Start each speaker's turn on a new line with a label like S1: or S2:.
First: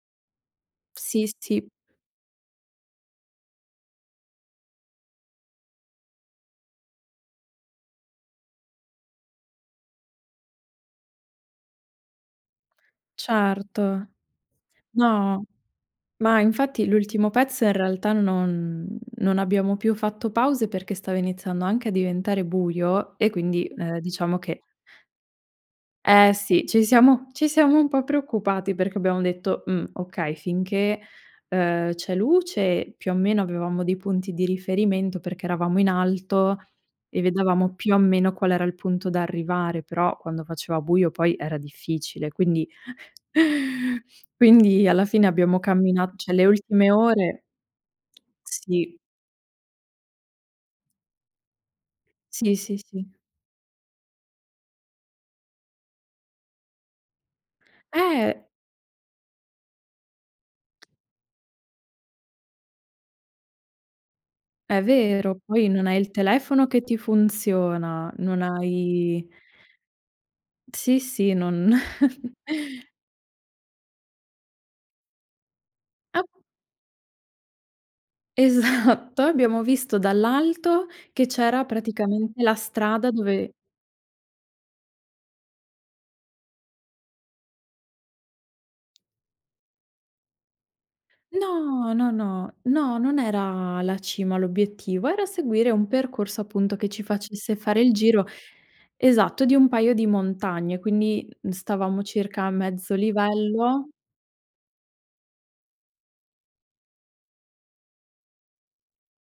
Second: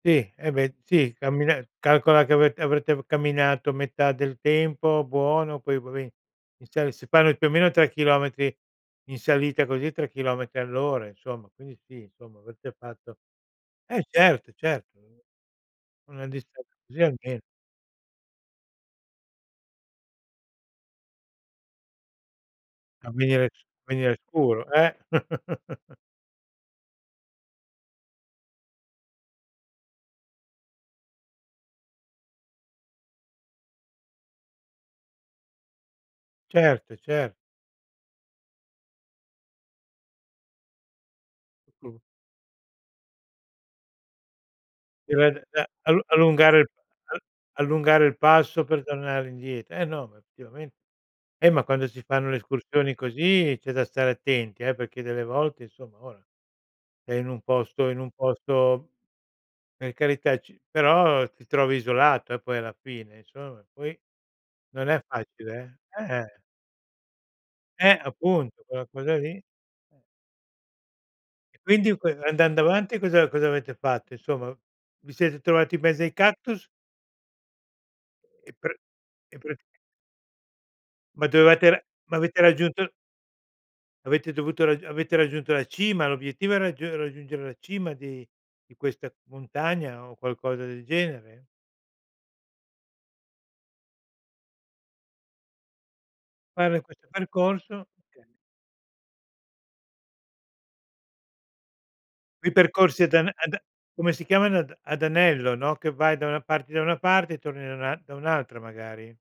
S1: Sì, eh beh,
S2: P
S1: sì
S2: sì,
S1: cammina
S2: sì.
S1: calcola che avete avrete camminato metà del tempo, buono. Poi vabbè inizia si fanno più o meno 3 chilometri in salita così, 3 chilometri all'ora insomma. Quindi sì insomma avete fatto eh
S2: Certo.
S1: certo, certo.
S2: No,
S1: Una
S2: ma
S1: distanza
S2: infatti
S1: così
S2: l'ultimo
S1: almeno.
S2: pezzo in realtà non non abbiamo più fatto pause perché stava iniziando anche a diventare
S1: A
S2: buio, e
S1: venire s
S2: quindi, ehm,
S1: venire
S2: diciamo che
S1: scuro, eh.
S2: Eh sì, ci siamo ci siamo un po' preoccupati perché abbiamo detto: "Mhmm, okay", finché, ehm, c'è luce più o meno avevamo dei punti di riferimento perché eravamo in alto
S1: Certo,
S2: e
S1: cer
S2: vedevamo più o meno qual era il punto da arrivare, però quando faceva buio poi era
S1: [unintelligible]
S2: difficile. Quindi quindi alla fine
S1: Era da
S2: abbiamo
S1: da allun
S2: cammina cioè le
S1: allungare
S2: ultime
S1: [unintelligible]
S2: ore
S1: allungare il passo per
S2: Sì.
S1: tornare indie Eh no, ma effettivame Eh ma quando si fanno le
S2: Sì, sì,
S1: escursioni
S2: sì.
S1: così c'è da stare attenti eh, perché delle volte insomma ora, è in un posto in un
S2: Eh.
S1: posto per carità, c però ti trovi isolato eh, poi alla fine insomma; e poi
S2: È
S1: non è
S2: vero, poi
S1: facile
S2: non hai
S1: eh.
S2: il
S1: Eh-eh!
S2: telefono che ti
S1: Eh,
S2: funziona, non
S1: appunto quella cosa
S2: hai
S1: lì. Eh.
S2: Sì, sì,
S1: E
S2: non
S1: quindi co andando avanti cosa cosa avete fatto insomma? Vi siete trovati in mezzo ai
S2: Ap
S1: cactus? E pr
S2: Esatto, e
S1: e pr
S2: abbiamo visto dall'alto che
S1: Ma
S2: c'era
S1: dovevate ra ma
S2: praticamente
S1: avete
S2: la
S1: raggiunto
S2: strada dove
S1: Avete dovuto rag avete raggiunto la cima, l'obiettivo è raggiu è raggiungere la cima di di questa montagna o qualcosa del genere?
S2: No. No, no. No, non era la cima l'obiettivo, era seguire un percorso appunto
S1: Fare
S2: che ci
S1: questo
S2: facesse fare
S1: percorso,
S2: il giro,
S1: okay.
S2: esatto, di un paio di montagne, quindi, mhmm, stavamo circa a
S1: Quei
S2: mezzo
S1: percorsi ad ane ad
S2: livello.
S1: come si chiamano ad ad anello, no, che vai da una parti da una parte e torni da una da un'altra magari.